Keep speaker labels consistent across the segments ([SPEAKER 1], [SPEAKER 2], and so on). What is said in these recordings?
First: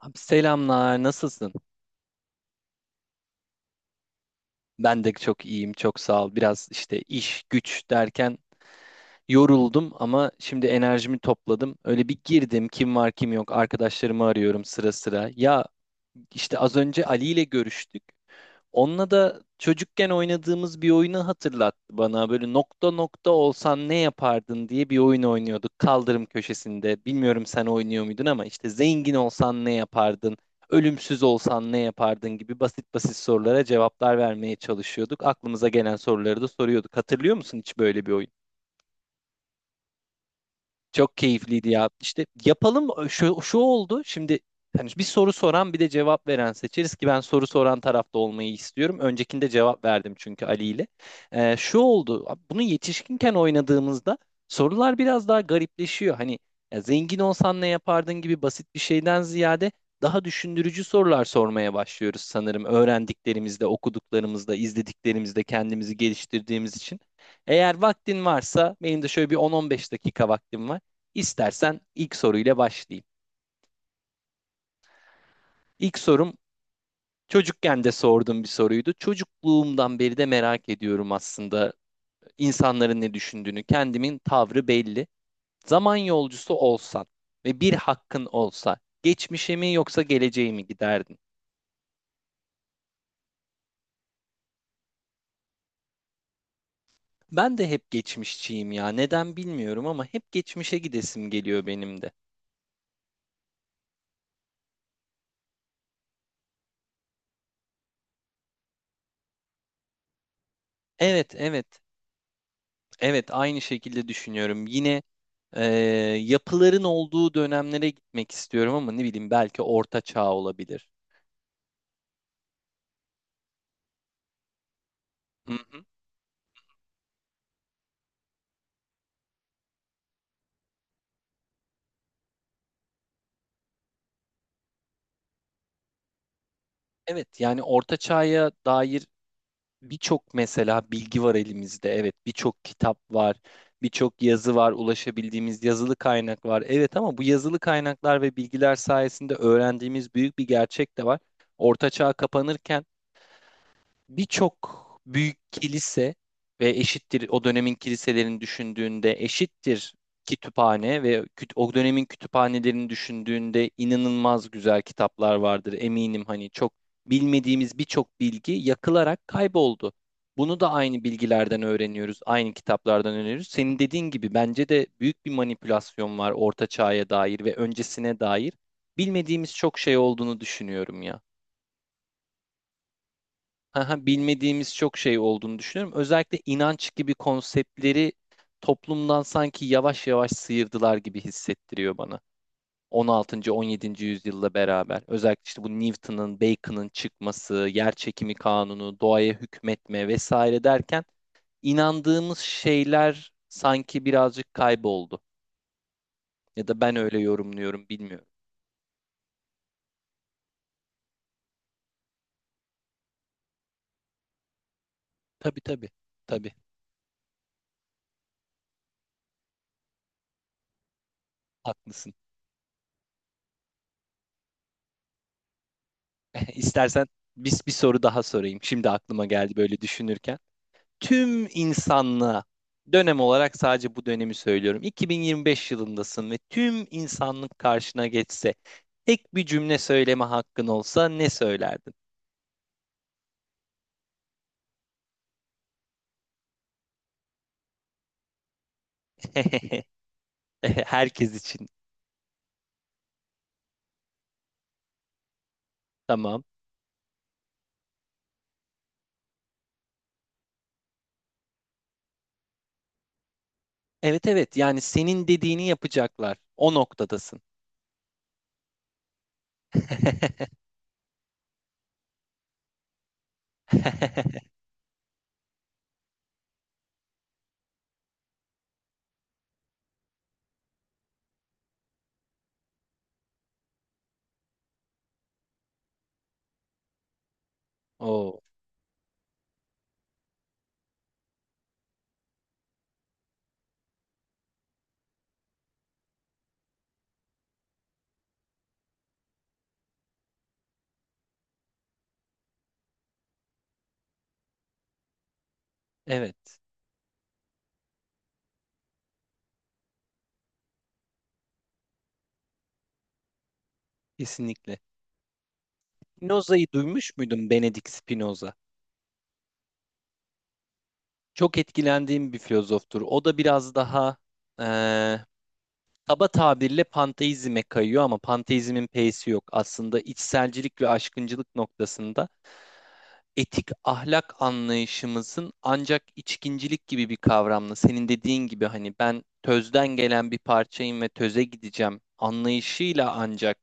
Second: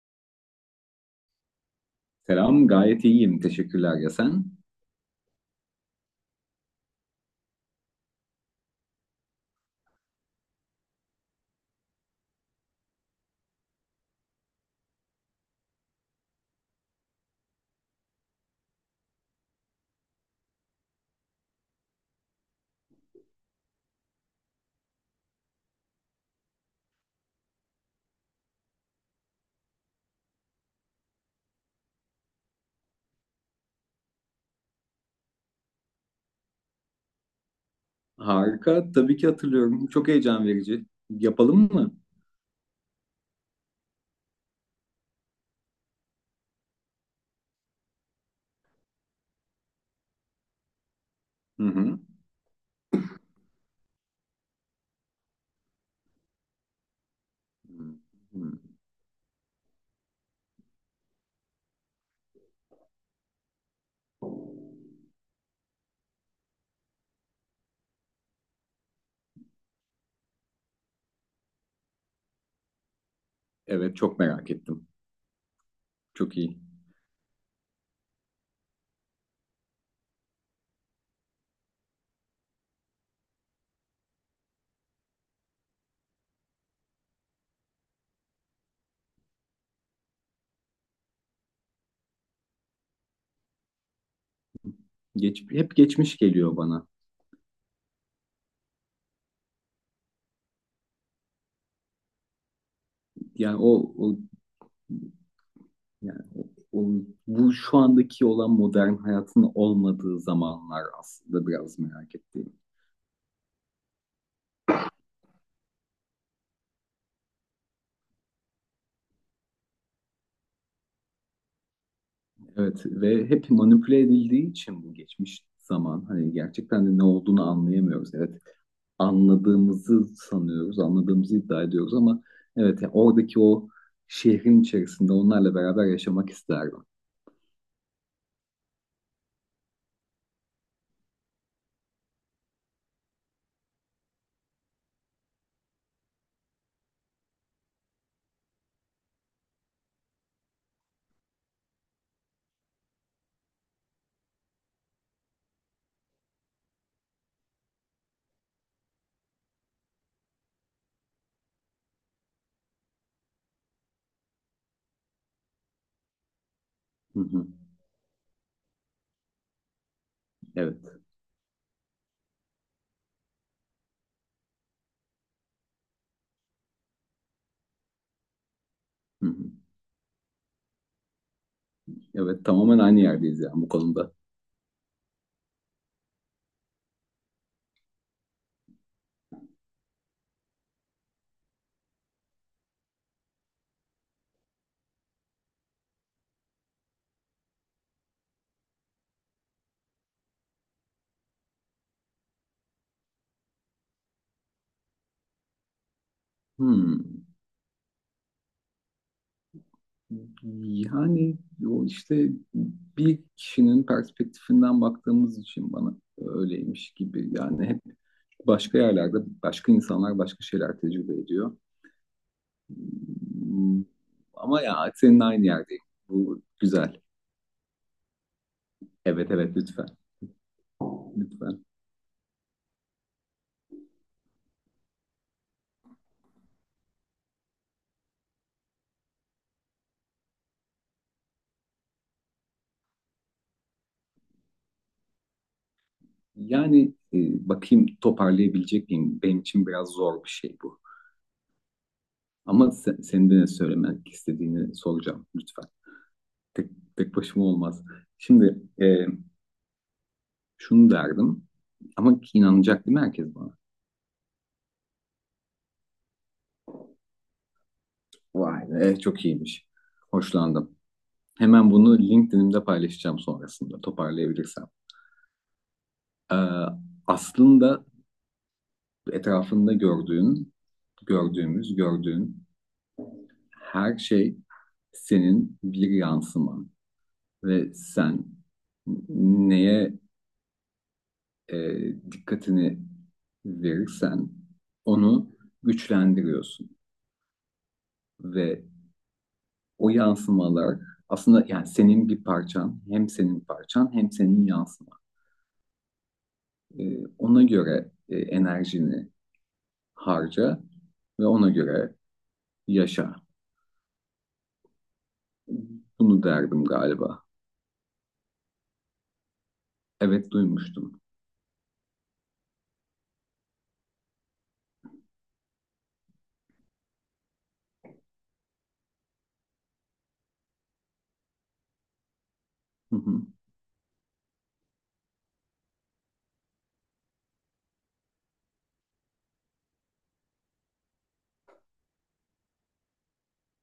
[SPEAKER 1] Abi selamlar, nasılsın?
[SPEAKER 2] Selam, gayet iyiyim. Teşekkürler ya sen?
[SPEAKER 1] Ben de çok iyiyim, çok sağ ol. Biraz işte iş, güç derken yoruldum ama şimdi enerjimi topladım. Öyle bir girdim, kim var kim yok, arkadaşlarımı arıyorum sıra sıra. Ya işte az önce Ali ile görüştük. Onunla da çocukken oynadığımız bir oyunu hatırlattı bana. Böyle nokta nokta olsan ne yapardın diye bir oyun oynuyorduk kaldırım köşesinde. Bilmiyorum sen oynuyor muydun ama işte zengin olsan ne yapardın? Ölümsüz olsan ne yapardın gibi basit basit sorulara cevaplar vermeye çalışıyorduk. Aklımıza gelen soruları da soruyorduk. Hatırlıyor musun hiç böyle bir oyun?
[SPEAKER 2] Harika, tabii ki hatırlıyorum. Çok heyecan verici.
[SPEAKER 1] Çok keyifliydi
[SPEAKER 2] Yapalım
[SPEAKER 1] ya.
[SPEAKER 2] mı?
[SPEAKER 1] İşte yapalım şu oldu. Şimdi hani bir soru soran bir de cevap veren seçeriz ki ben soru soran tarafta olmayı istiyorum. Öncekinde cevap verdim çünkü Ali ile.
[SPEAKER 2] Hı
[SPEAKER 1] Şu
[SPEAKER 2] hı.
[SPEAKER 1] oldu. Bunu yetişkinken oynadığımızda sorular biraz daha garipleşiyor. Hani ya zengin olsan ne yapardın gibi
[SPEAKER 2] Hı.
[SPEAKER 1] basit bir şeyden ziyade daha düşündürücü sorular sormaya başlıyoruz sanırım. Öğrendiklerimizde, okuduklarımızda, izlediklerimizde kendimizi geliştirdiğimiz için. Eğer vaktin varsa benim de şöyle bir 10-15 dakika vaktim var. İstersen ilk soruyla başlayayım.
[SPEAKER 2] Evet, çok merak ettim.
[SPEAKER 1] İlk sorum
[SPEAKER 2] Çok iyi.
[SPEAKER 1] çocukken de sorduğum bir soruydu. Çocukluğumdan beri de merak ediyorum aslında insanların ne düşündüğünü. Kendimin tavrı belli. Zaman yolcusu olsan ve bir hakkın olsa geçmişe mi yoksa geleceğe mi giderdin?
[SPEAKER 2] Hep geçmiş geliyor bana.
[SPEAKER 1] Ben de hep geçmişçiyim ya. Neden bilmiyorum ama hep geçmişe gidesim geliyor benim de.
[SPEAKER 2] Yani o, o, yani o bu şu andaki olan modern hayatın olmadığı zamanlar
[SPEAKER 1] Evet,
[SPEAKER 2] aslında biraz
[SPEAKER 1] evet.
[SPEAKER 2] merak ettiğim.
[SPEAKER 1] Evet, aynı şekilde düşünüyorum. Yine e, yapıların olduğu dönemlere gitmek istiyorum ama ne bileyim belki Orta Çağ olabilir.
[SPEAKER 2] Evet ve hep manipüle edildiği için bu geçmiş
[SPEAKER 1] Hı hı.
[SPEAKER 2] zaman hani gerçekten de ne olduğunu anlayamıyoruz. Evet, anladığımızı sanıyoruz, anladığımızı iddia ediyoruz ama evet, ya oradaki o şehrin içerisinde onlarla beraber yaşamak isterdim.
[SPEAKER 1] Evet, yani Orta Çağ'a dair birçok mesela bilgi var elimizde. Evet, birçok kitap var, birçok yazı var, ulaşabildiğimiz yazılı kaynak var. Evet ama bu yazılı kaynaklar ve bilgiler sayesinde öğrendiğimiz büyük bir gerçek de var. Orta Çağ kapanırken birçok büyük kilise ve eşittir o dönemin kiliselerini düşündüğünde eşittir kütüphane ve o dönemin kütüphanelerini düşündüğünde inanılmaz güzel kitaplar vardır eminim, hani çok
[SPEAKER 2] Hı hı.
[SPEAKER 1] bilmediğimiz birçok bilgi yakılarak kayboldu. Bunu da
[SPEAKER 2] Evet.
[SPEAKER 1] aynı bilgilerden öğreniyoruz, aynı kitaplardan öğreniyoruz. Senin dediğin gibi bence de büyük bir manipülasyon var Orta Çağ'a dair ve öncesine dair.
[SPEAKER 2] Hı hı.
[SPEAKER 1] Bilmediğimiz çok şey olduğunu düşünüyorum ya,
[SPEAKER 2] Evet, tamamen aynı yerdeyiz yani bu
[SPEAKER 1] haha,
[SPEAKER 2] konuda.
[SPEAKER 1] bilmediğimiz çok şey olduğunu düşünüyorum. Özellikle inanç gibi konseptleri toplumdan sanki yavaş yavaş sıyırdılar gibi hissettiriyor bana. 16. 17. yüzyılla beraber özellikle işte bu Newton'ın, Bacon'ın çıkması, yer çekimi kanunu, doğaya hükmetme vesaire derken inandığımız şeyler sanki birazcık kayboldu. Ya da ben öyle
[SPEAKER 2] Hmm.
[SPEAKER 1] yorumluyorum, bilmiyorum.
[SPEAKER 2] Yani o işte bir kişinin perspektifinden baktığımız
[SPEAKER 1] Tabii
[SPEAKER 2] için
[SPEAKER 1] tabii.
[SPEAKER 2] bana
[SPEAKER 1] Tabii,
[SPEAKER 2] öyleymiş gibi, yani hep başka yerlerde başka insanlar başka şeyler tecrübe ediyor.
[SPEAKER 1] haklısın.
[SPEAKER 2] Hmm, ama ya senin aynı yerdeyim. Bu güzel.
[SPEAKER 1] İstersen biz bir soru daha sorayım. Şimdi aklıma
[SPEAKER 2] Evet,
[SPEAKER 1] geldi
[SPEAKER 2] evet,
[SPEAKER 1] böyle
[SPEAKER 2] lütfen.
[SPEAKER 1] düşünürken. Tüm
[SPEAKER 2] Lütfen.
[SPEAKER 1] insanlığa dönem olarak sadece bu dönemi söylüyorum. 2025 yılındasın ve tüm insanlık karşına geçse tek bir cümle söyleme hakkın olsa ne söylerdin?
[SPEAKER 2] Yani bakayım toparlayabilecek miyim? Benim için biraz zor bir şey bu.
[SPEAKER 1] Herkes için.
[SPEAKER 2] Ama sen, senin de ne söylemek istediğini soracağım lütfen.
[SPEAKER 1] Tamam.
[SPEAKER 2] Tek, Tek başıma olmaz. Şimdi şunu derdim ama inanacak değil mi herkes bana?
[SPEAKER 1] Evet evet, yani senin dediğini yapacaklar. O noktadasın.
[SPEAKER 2] Vay be, çok iyiymiş. Hoşlandım. Hemen bunu LinkedIn'imde paylaşacağım sonrasında toparlayabilirsem. E, Aslında etrafında gördüğümüz her şey senin bir yansıman ve sen
[SPEAKER 1] Oo,
[SPEAKER 2] neye e, dikkatini verirsen onu güçlendiriyorsun ve o yansımalar aslında, yani senin bir parçan, hem senin parçan hem senin yansıman.
[SPEAKER 1] evet,
[SPEAKER 2] Ona göre enerjini harca ve ona göre yaşa.
[SPEAKER 1] kesinlikle.
[SPEAKER 2] Bunu derdim
[SPEAKER 1] Spinoza'yı duymuş
[SPEAKER 2] galiba.
[SPEAKER 1] muydun, Benedict Spinoza?
[SPEAKER 2] Evet, duymuştum.
[SPEAKER 1] Çok etkilendiğim bir filozoftur. O da biraz daha eee, kaba tabirle panteizme kayıyor ama panteizmin p'si yok. Aslında içselcilik ve aşkıncılık noktasında
[SPEAKER 2] Hı hı.
[SPEAKER 1] etik ahlak anlayışımızın ancak içkincilik gibi bir kavramla, senin dediğin gibi hani ben tözden gelen bir parçayım ve töze gideceğim anlayışıyla ancak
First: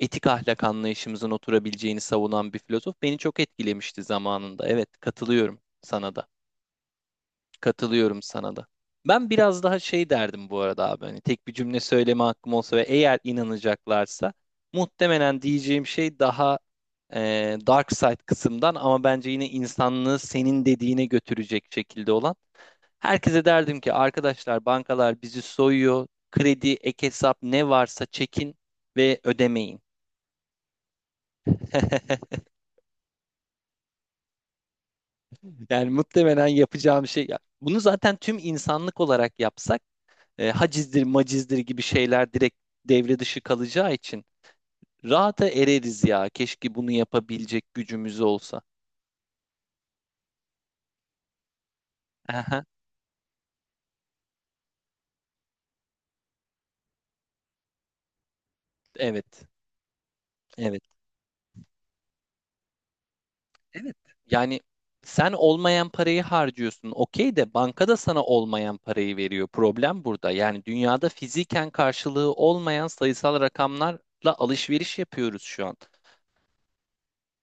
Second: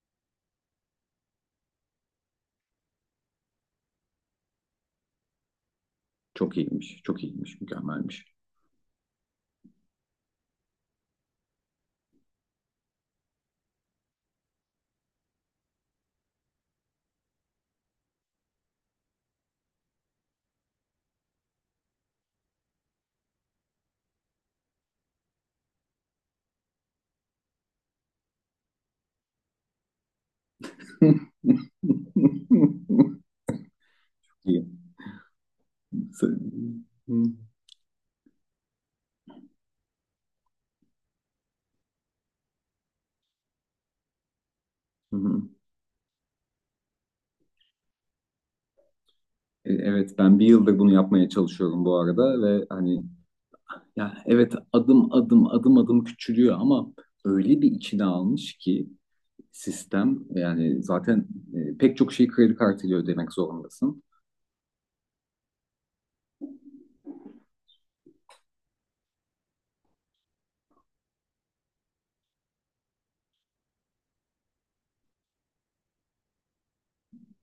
[SPEAKER 1] etik ahlak anlayışımızın oturabileceğini savunan bir filozof beni çok etkilemişti zamanında. Evet, katılıyorum sana da.
[SPEAKER 2] Çok iyiymiş, çok iyiymiş,
[SPEAKER 1] Katılıyorum
[SPEAKER 2] mükemmelmiş.
[SPEAKER 1] sana da. Ben biraz daha şey derdim bu arada abi. Hani tek bir cümle söyleme hakkım olsa ve eğer inanacaklarsa muhtemelen diyeceğim şey daha dark side kısımdan ama bence yine insanlığı senin dediğine götürecek şekilde olan. Herkese derdim ki arkadaşlar, bankalar bizi soyuyor. Kredi, ek hesap ne varsa çekin ve ödemeyin.
[SPEAKER 2] İyi.
[SPEAKER 1] Yani muhtemelen yapacağım şey. Bunu zaten tüm insanlık olarak yapsak hacizdir macizdir gibi şeyler direkt devre dışı kalacağı için rahata ereriz ya. Keşke bunu yapabilecek gücümüz olsa.
[SPEAKER 2] Evet, ben bir yıldır bunu yapmaya çalışıyorum bu arada
[SPEAKER 1] Aha,
[SPEAKER 2] ve hani ya evet, adım adım küçülüyor ama öyle bir içine almış ki
[SPEAKER 1] evet,
[SPEAKER 2] sistem,
[SPEAKER 1] evet,
[SPEAKER 2] yani zaten pek çok şeyi kredi kartıyla ödemek
[SPEAKER 1] evet.
[SPEAKER 2] zorundasın.
[SPEAKER 1] Yani sen olmayan parayı harcıyorsun. Okey de bankada sana olmayan parayı veriyor. Problem burada. Yani dünyada fiziken karşılığı olmayan sayısal rakamlarla alışveriş yapıyoruz şu an.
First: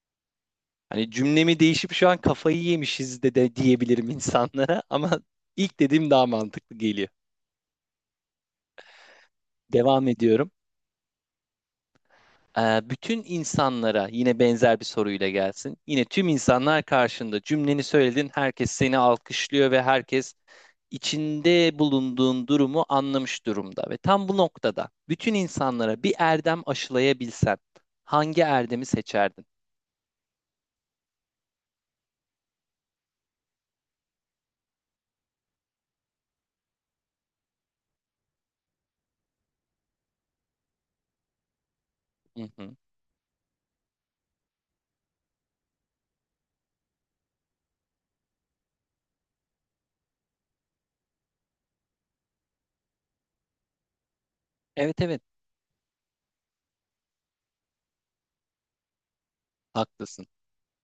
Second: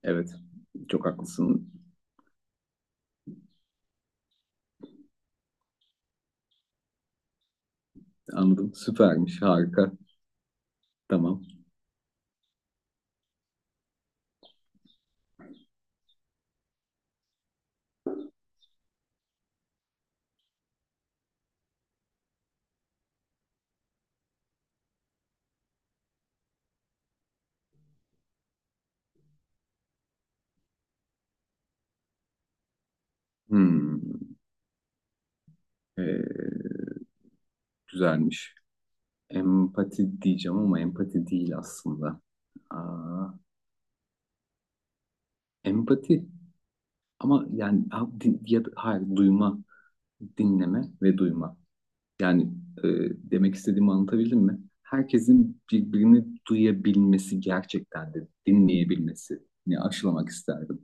[SPEAKER 2] Evet, çok
[SPEAKER 1] Hani cümlemi
[SPEAKER 2] haklısın.
[SPEAKER 1] değişip şu an kafayı yemişiz de diyebilirim insanlara ama ilk dediğim daha mantıklı geliyor.
[SPEAKER 2] Anladım. Süpermiş. Harika.
[SPEAKER 1] Devam ediyorum.
[SPEAKER 2] Tamam.
[SPEAKER 1] Bütün insanlara yine benzer bir soruyla gelsin. Yine tüm insanlar karşında cümleni söyledin, herkes seni alkışlıyor ve herkes içinde bulunduğun durumu anlamış durumda. Ve tam bu noktada bütün insanlara bir erdem aşılayabilsen hangi erdemi seçerdin?
[SPEAKER 2] Hmm, ee, güzelmiş. Empati diyeceğim ama empati değil aslında.
[SPEAKER 1] Hı hı.
[SPEAKER 2] Aa, empati ama yani ha, din- ya da- hayır, duyma, dinleme ve duyma. Yani e, demek istediğimi anlatabildim mi?
[SPEAKER 1] Evet evet,
[SPEAKER 2] Herkesin birbirini duyabilmesi, gerçekten de dinleyebilmesini
[SPEAKER 1] haklısın.
[SPEAKER 2] aşılamak isterdim.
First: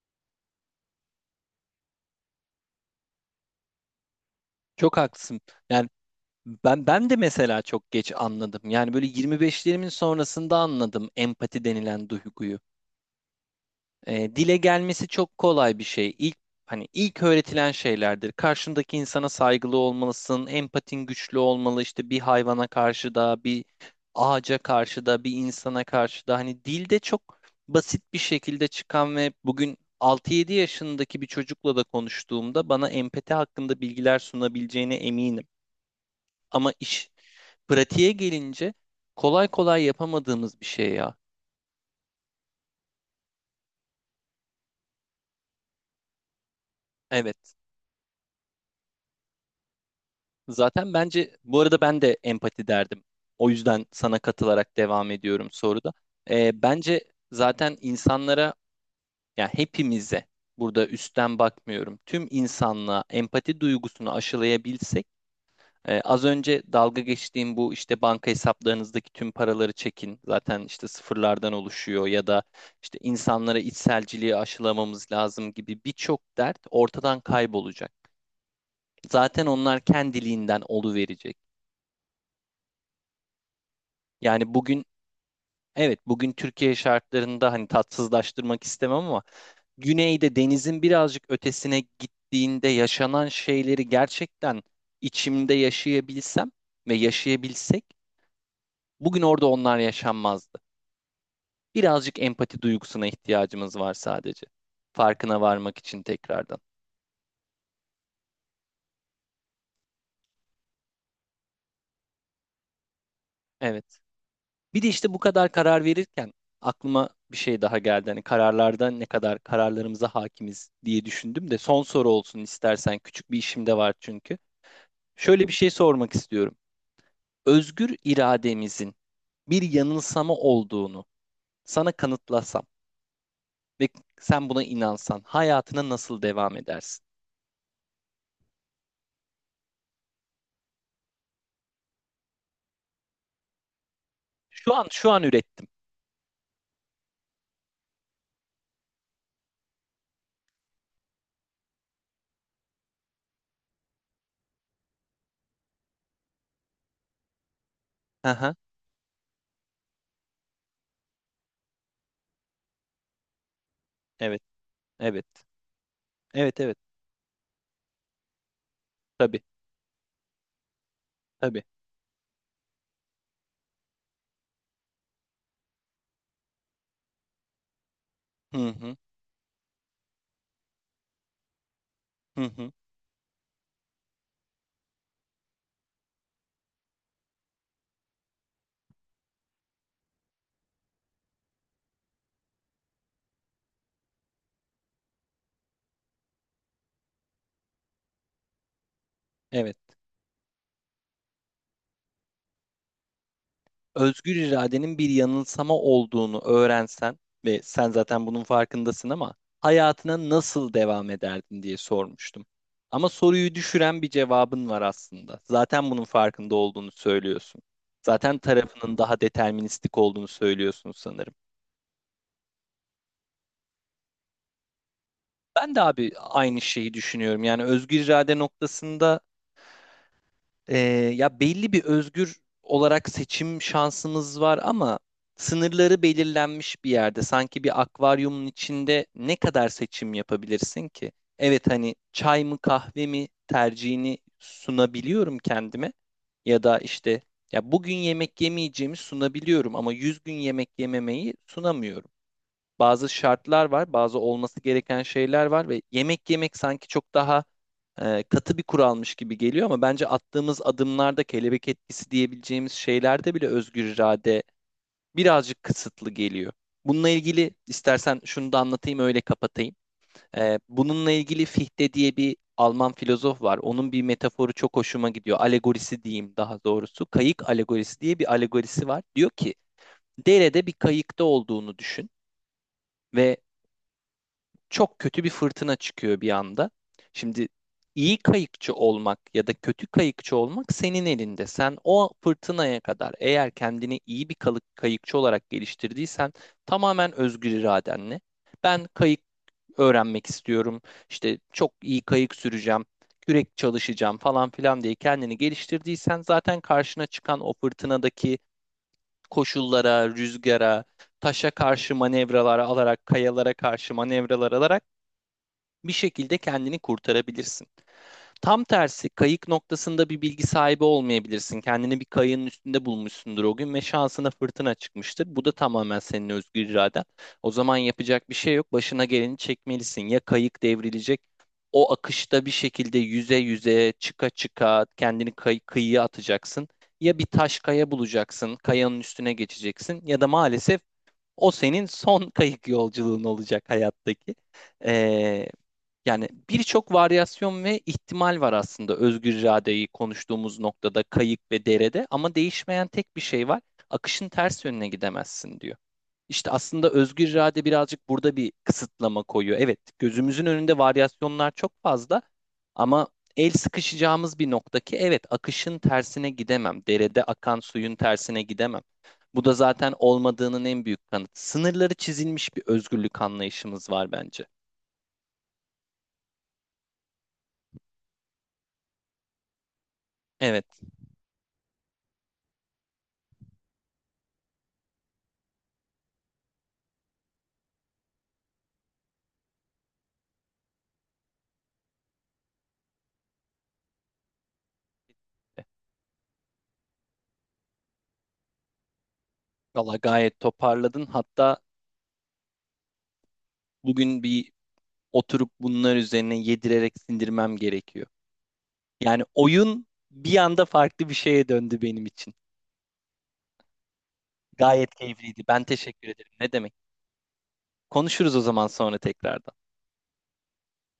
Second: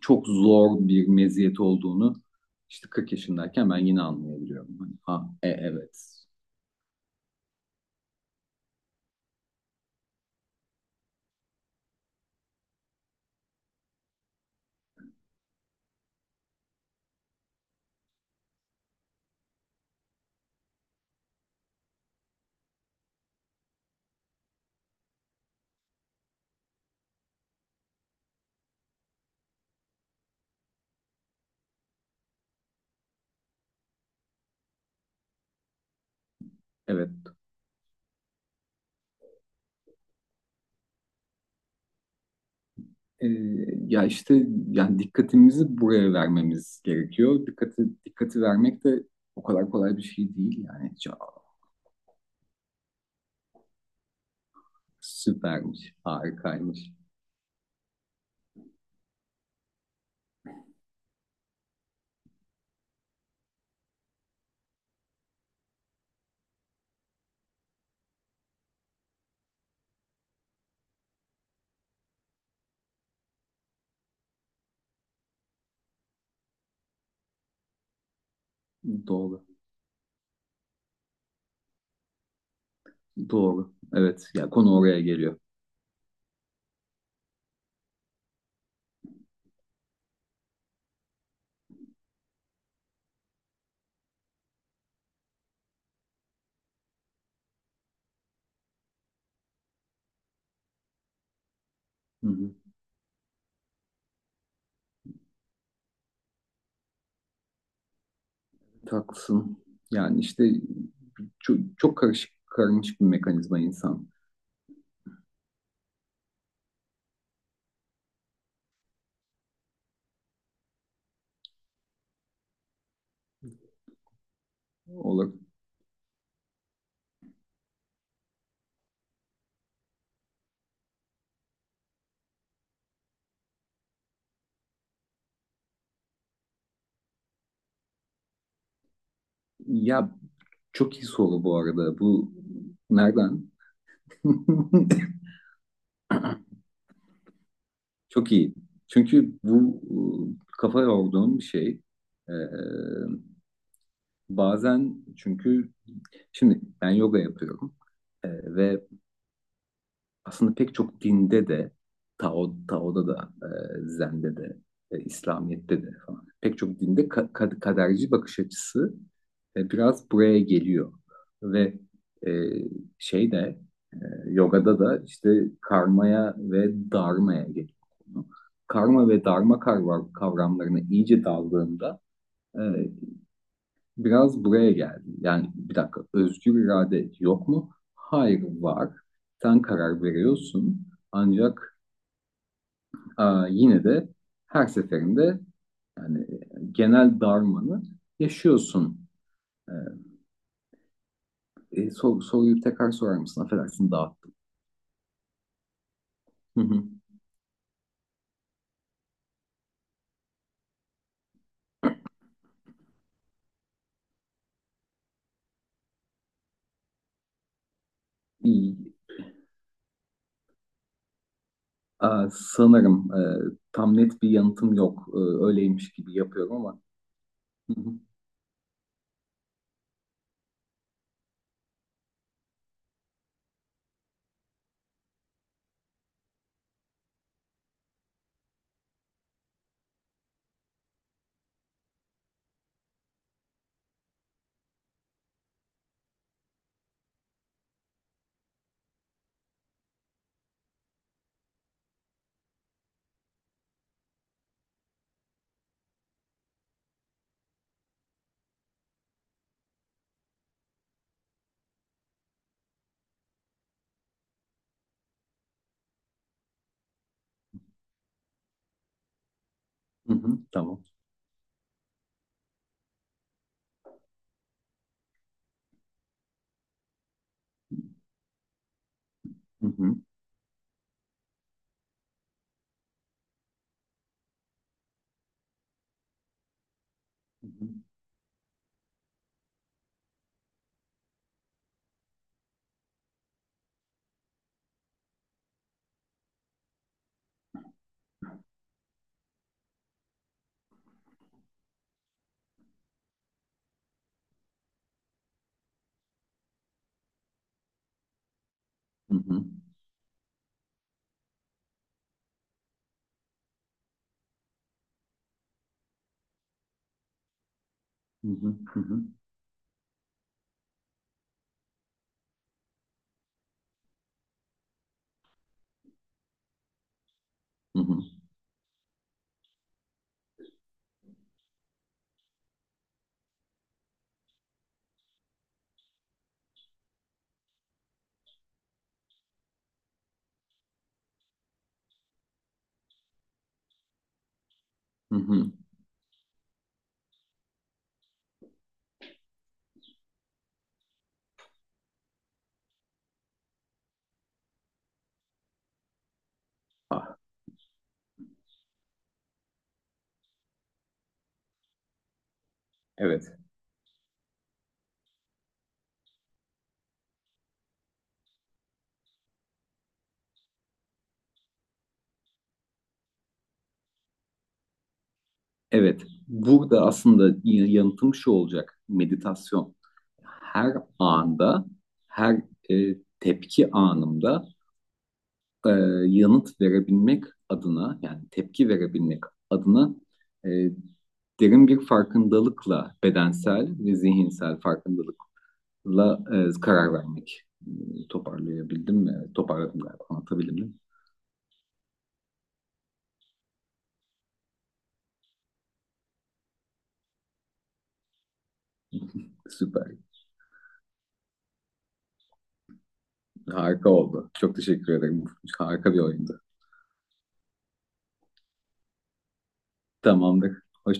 [SPEAKER 2] Çok zor bir meziyet olduğunu işte 40 yaşındayken ben yine anlayabiliyorum. Hani,
[SPEAKER 1] Çok
[SPEAKER 2] ha,
[SPEAKER 1] haklısın.
[SPEAKER 2] e,
[SPEAKER 1] Yani
[SPEAKER 2] evet,
[SPEAKER 1] ben de mesela çok geç anladım. Yani böyle 25'lerimin sonrasında anladım empati denilen duyguyu. Dile gelmesi çok kolay bir şey. İlk, hani ilk öğretilen şeylerdir. Karşındaki insana saygılı olmalısın, empatin güçlü olmalı. İşte bir hayvana karşı da, bir ağaca karşı da, bir insana karşı da. Hani dilde çok basit bir şekilde çıkan ve bugün 6-7 yaşındaki bir çocukla da konuştuğumda bana empati hakkında bilgiler sunabileceğine eminim. Ama iş
[SPEAKER 2] evet.
[SPEAKER 1] pratiğe gelince kolay kolay yapamadığımız bir şey ya.
[SPEAKER 2] E, Ya işte yani dikkatimizi buraya vermemiz gerekiyor.
[SPEAKER 1] Evet.
[SPEAKER 2] Dikkati vermek de o kadar kolay bir şey değil
[SPEAKER 1] Zaten
[SPEAKER 2] yani.
[SPEAKER 1] bence
[SPEAKER 2] Çok
[SPEAKER 1] bu arada ben de empati derdim. O yüzden sana katılarak devam ediyorum soruda.
[SPEAKER 2] süpermiş, harikaymış.
[SPEAKER 1] Bence zaten insanlara, yani hepimize, burada üstten bakmıyorum. Tüm insanlığa empati duygusunu aşılayabilsek az önce dalga geçtiğim bu işte banka hesaplarınızdaki tüm paraları çekin. Zaten işte sıfırlardan oluşuyor ya da işte insanlara içselciliği aşılamamız lazım gibi birçok dert ortadan kaybolacak.
[SPEAKER 2] Doğru.
[SPEAKER 1] Zaten onlar kendiliğinden oluverecek.
[SPEAKER 2] Doğru. Evet. Ya
[SPEAKER 1] Yani
[SPEAKER 2] konu
[SPEAKER 1] bugün,
[SPEAKER 2] oraya geliyor.
[SPEAKER 1] evet, bugün Türkiye şartlarında, hani tatsızlaştırmak istemem ama güneyde denizin birazcık ötesine gittiğinde yaşanan şeyleri gerçekten içimde yaşayabilsem ve yaşayabilsek bugün orada onlar yaşanmazdı. Birazcık
[SPEAKER 2] Hı hı.
[SPEAKER 1] empati duygusuna ihtiyacımız var sadece. Farkına varmak için tekrardan.
[SPEAKER 2] Haklısın. Yani işte çok karışık, karmaşık bir mekanizma
[SPEAKER 1] Evet.
[SPEAKER 2] insan
[SPEAKER 1] Bir de işte bu kadar karar verirken aklıma bir şey daha geldi. Hani kararlarda ne kadar kararlarımıza hakimiz diye düşündüm de son soru olsun istersen. Küçük bir işim de var çünkü.
[SPEAKER 2] olarak.
[SPEAKER 1] Şöyle bir şey sormak istiyorum. Özgür irademizin bir yanılsama olduğunu sana kanıtlasam ve sen buna inansan hayatına nasıl devam edersin?
[SPEAKER 2] Ya çok iyi soru bu arada. Bu nereden?
[SPEAKER 1] Şu an ürettim.
[SPEAKER 2] Çok iyi. Çünkü bu kafa yorduğum bir şey. Ee, Bazen çünkü şimdi ben yoga yapıyorum Ee,
[SPEAKER 1] Hı hı.
[SPEAKER 2] ve aslında pek çok dinde de Tao, Tao'da da Zen'de
[SPEAKER 1] Evet.
[SPEAKER 2] de
[SPEAKER 1] Evet.
[SPEAKER 2] İslamiyet'te de falan pek
[SPEAKER 1] Evet evet.
[SPEAKER 2] çok dinde kaderci bakış açısı
[SPEAKER 1] Tabii.
[SPEAKER 2] biraz buraya geliyor
[SPEAKER 1] Tabii.
[SPEAKER 2] ve e, şey de e, yogada da işte karmaya ve dharmaya geliyor.
[SPEAKER 1] Hı hı.
[SPEAKER 2] Karma ve dharma kavram- kavramlarına iyice daldığında
[SPEAKER 1] Hı
[SPEAKER 2] e,
[SPEAKER 1] hı.
[SPEAKER 2] biraz buraya geldi. Yani bir dakika, özgür irade yok mu? Hayır, var. Sen karar veriyorsun. Ancak aa, yine de her seferinde yani genel darmanı yaşıyorsun. Ee,
[SPEAKER 1] Evet.
[SPEAKER 2] Soruyu tekrar sorar mısın? Affedersin, dağıttım.
[SPEAKER 1] Özgür iradenin bir yanılsama olduğunu
[SPEAKER 2] Hı hı.
[SPEAKER 1] öğrensen ve sen zaten bunun farkındasın ama hayatına nasıl devam ederdin diye sormuştum. Ama soruyu düşüren bir cevabın var aslında. Zaten bunun farkında olduğunu söylüyorsun. Zaten
[SPEAKER 2] İyi.
[SPEAKER 1] tarafının daha deterministik olduğunu söylüyorsun sanırım.
[SPEAKER 2] Aa, sanırım tam net bir yanıtım yok.
[SPEAKER 1] Ben de
[SPEAKER 2] Öyleymiş
[SPEAKER 1] abi
[SPEAKER 2] gibi yapıyorum
[SPEAKER 1] aynı
[SPEAKER 2] ama.
[SPEAKER 1] şeyi düşünüyorum. Yani
[SPEAKER 2] Hı hı.
[SPEAKER 1] özgür irade noktasında Ee, ya belli bir özgür olarak seçim şansımız var ama sınırları belirlenmiş bir yerde. Sanki bir akvaryumun içinde ne kadar seçim yapabilirsin ki? Evet, hani çay mı kahve mi tercihini sunabiliyorum kendime ya da işte ya bugün yemek yemeyeceğimi sunabiliyorum ama 100 gün yemek yememeyi sunamıyorum, bazı şartlar var, bazı olması gereken şeyler var ve yemek yemek sanki çok daha katı bir kuralmış gibi geliyor ama bence attığımız adımlarda kelebek etkisi diyebileceğimiz şeylerde bile özgür irade birazcık kısıtlı geliyor. Bununla ilgili istersen şunu da anlatayım, öyle kapatayım.
[SPEAKER 2] Hı hı. Tamam.
[SPEAKER 1] Bununla ilgili Fichte diye bir Alman filozof var. Onun bir metaforu çok hoşuma gidiyor. Alegorisi diyeyim daha doğrusu. Kayık alegorisi diye bir alegorisi var. Diyor ki
[SPEAKER 2] Hı hı.
[SPEAKER 1] derede bir kayıkta olduğunu düşün ve çok kötü bir fırtına çıkıyor bir anda. Şimdi
[SPEAKER 2] Hı hı.
[SPEAKER 1] iyi kayıkçı olmak ya da kötü kayıkçı olmak senin elinde. Sen o fırtınaya kadar eğer kendini iyi bir kayıkçı olarak geliştirdiysen tamamen özgür iradenle ben kayık öğrenmek istiyorum. İşte çok iyi kayık süreceğim, kürek çalışacağım falan filan diye kendini geliştirdiysen zaten karşına çıkan o fırtınadaki
[SPEAKER 2] Hı hı.
[SPEAKER 1] koşullara, rüzgara, taşa karşı manevralar alarak, kayalara karşı manevralar alarak bir şekilde kendini kurtarabilirsin.
[SPEAKER 2] Hı hı.
[SPEAKER 1] Tam
[SPEAKER 2] Hı hı.
[SPEAKER 1] tersi kayık noktasında bir bilgi sahibi olmayabilirsin. Kendini bir kayığın üstünde bulmuşsundur o gün ve şansına fırtına çıkmıştır. Bu da tamamen senin özgür iraden. O zaman
[SPEAKER 2] Hı hı.
[SPEAKER 1] yapacak bir şey yok. Başına geleni çekmelisin. Ya kayık devrilecek, o akışta bir şekilde yüze yüze çıka çıka kendini kıyıya atacaksın. Ya bir taş kaya bulacaksın, kayanın üstüne geçeceksin ya da maalesef o senin son kayık yolculuğun olacak hayattaki.
[SPEAKER 2] Hı
[SPEAKER 1] Ee,
[SPEAKER 2] hı.
[SPEAKER 1] Yani birçok varyasyon ve ihtimal var aslında özgür iradeyi konuştuğumuz noktada, kayık ve derede, ama değişmeyen tek bir şey var. Akışın ters yönüne gidemezsin diyor. İşte aslında
[SPEAKER 2] Ah.
[SPEAKER 1] özgür irade birazcık burada bir kısıtlama koyuyor. Evet, gözümüzün önünde varyasyonlar çok fazla ama
[SPEAKER 2] Evet,
[SPEAKER 1] el sıkışacağımız bir nokta ki evet, akışın tersine gidemem. Derede akan suyun tersine gidemem. Bu da zaten olmadığının en büyük kanıtı. Sınırları çizilmiş bir özgürlük anlayışımız var bence.
[SPEAKER 2] evet. Burada aslında yanıtım şu olacak. Meditasyon.
[SPEAKER 1] Evet.
[SPEAKER 2] Her anda, Her tepki anımda e, yanıt verebilmek adına, yani tepki verebilmek adına e, derin bir farkındalıkla, bedensel ve zihinsel farkındalıkla karar vermek. Toparlayabildim mi? Toparladım
[SPEAKER 1] Valla
[SPEAKER 2] galiba.
[SPEAKER 1] gayet
[SPEAKER 2] Anlatabildim mi?
[SPEAKER 1] toparladın. Hatta bugün bir oturup bunlar üzerine yedirerek sindirmem gerekiyor. Yani oyun
[SPEAKER 2] Süper.
[SPEAKER 1] bir anda farklı bir şeye döndü benim için.
[SPEAKER 2] Harika oldu. Çok teşekkür
[SPEAKER 1] Gayet
[SPEAKER 2] ederim.
[SPEAKER 1] keyifliydi. Ben
[SPEAKER 2] Harika bir
[SPEAKER 1] teşekkür ederim.
[SPEAKER 2] oyundu.
[SPEAKER 1] Ne demek? Konuşuruz o zaman sonra tekrardan.
[SPEAKER 2] Tamamdır. Hoşça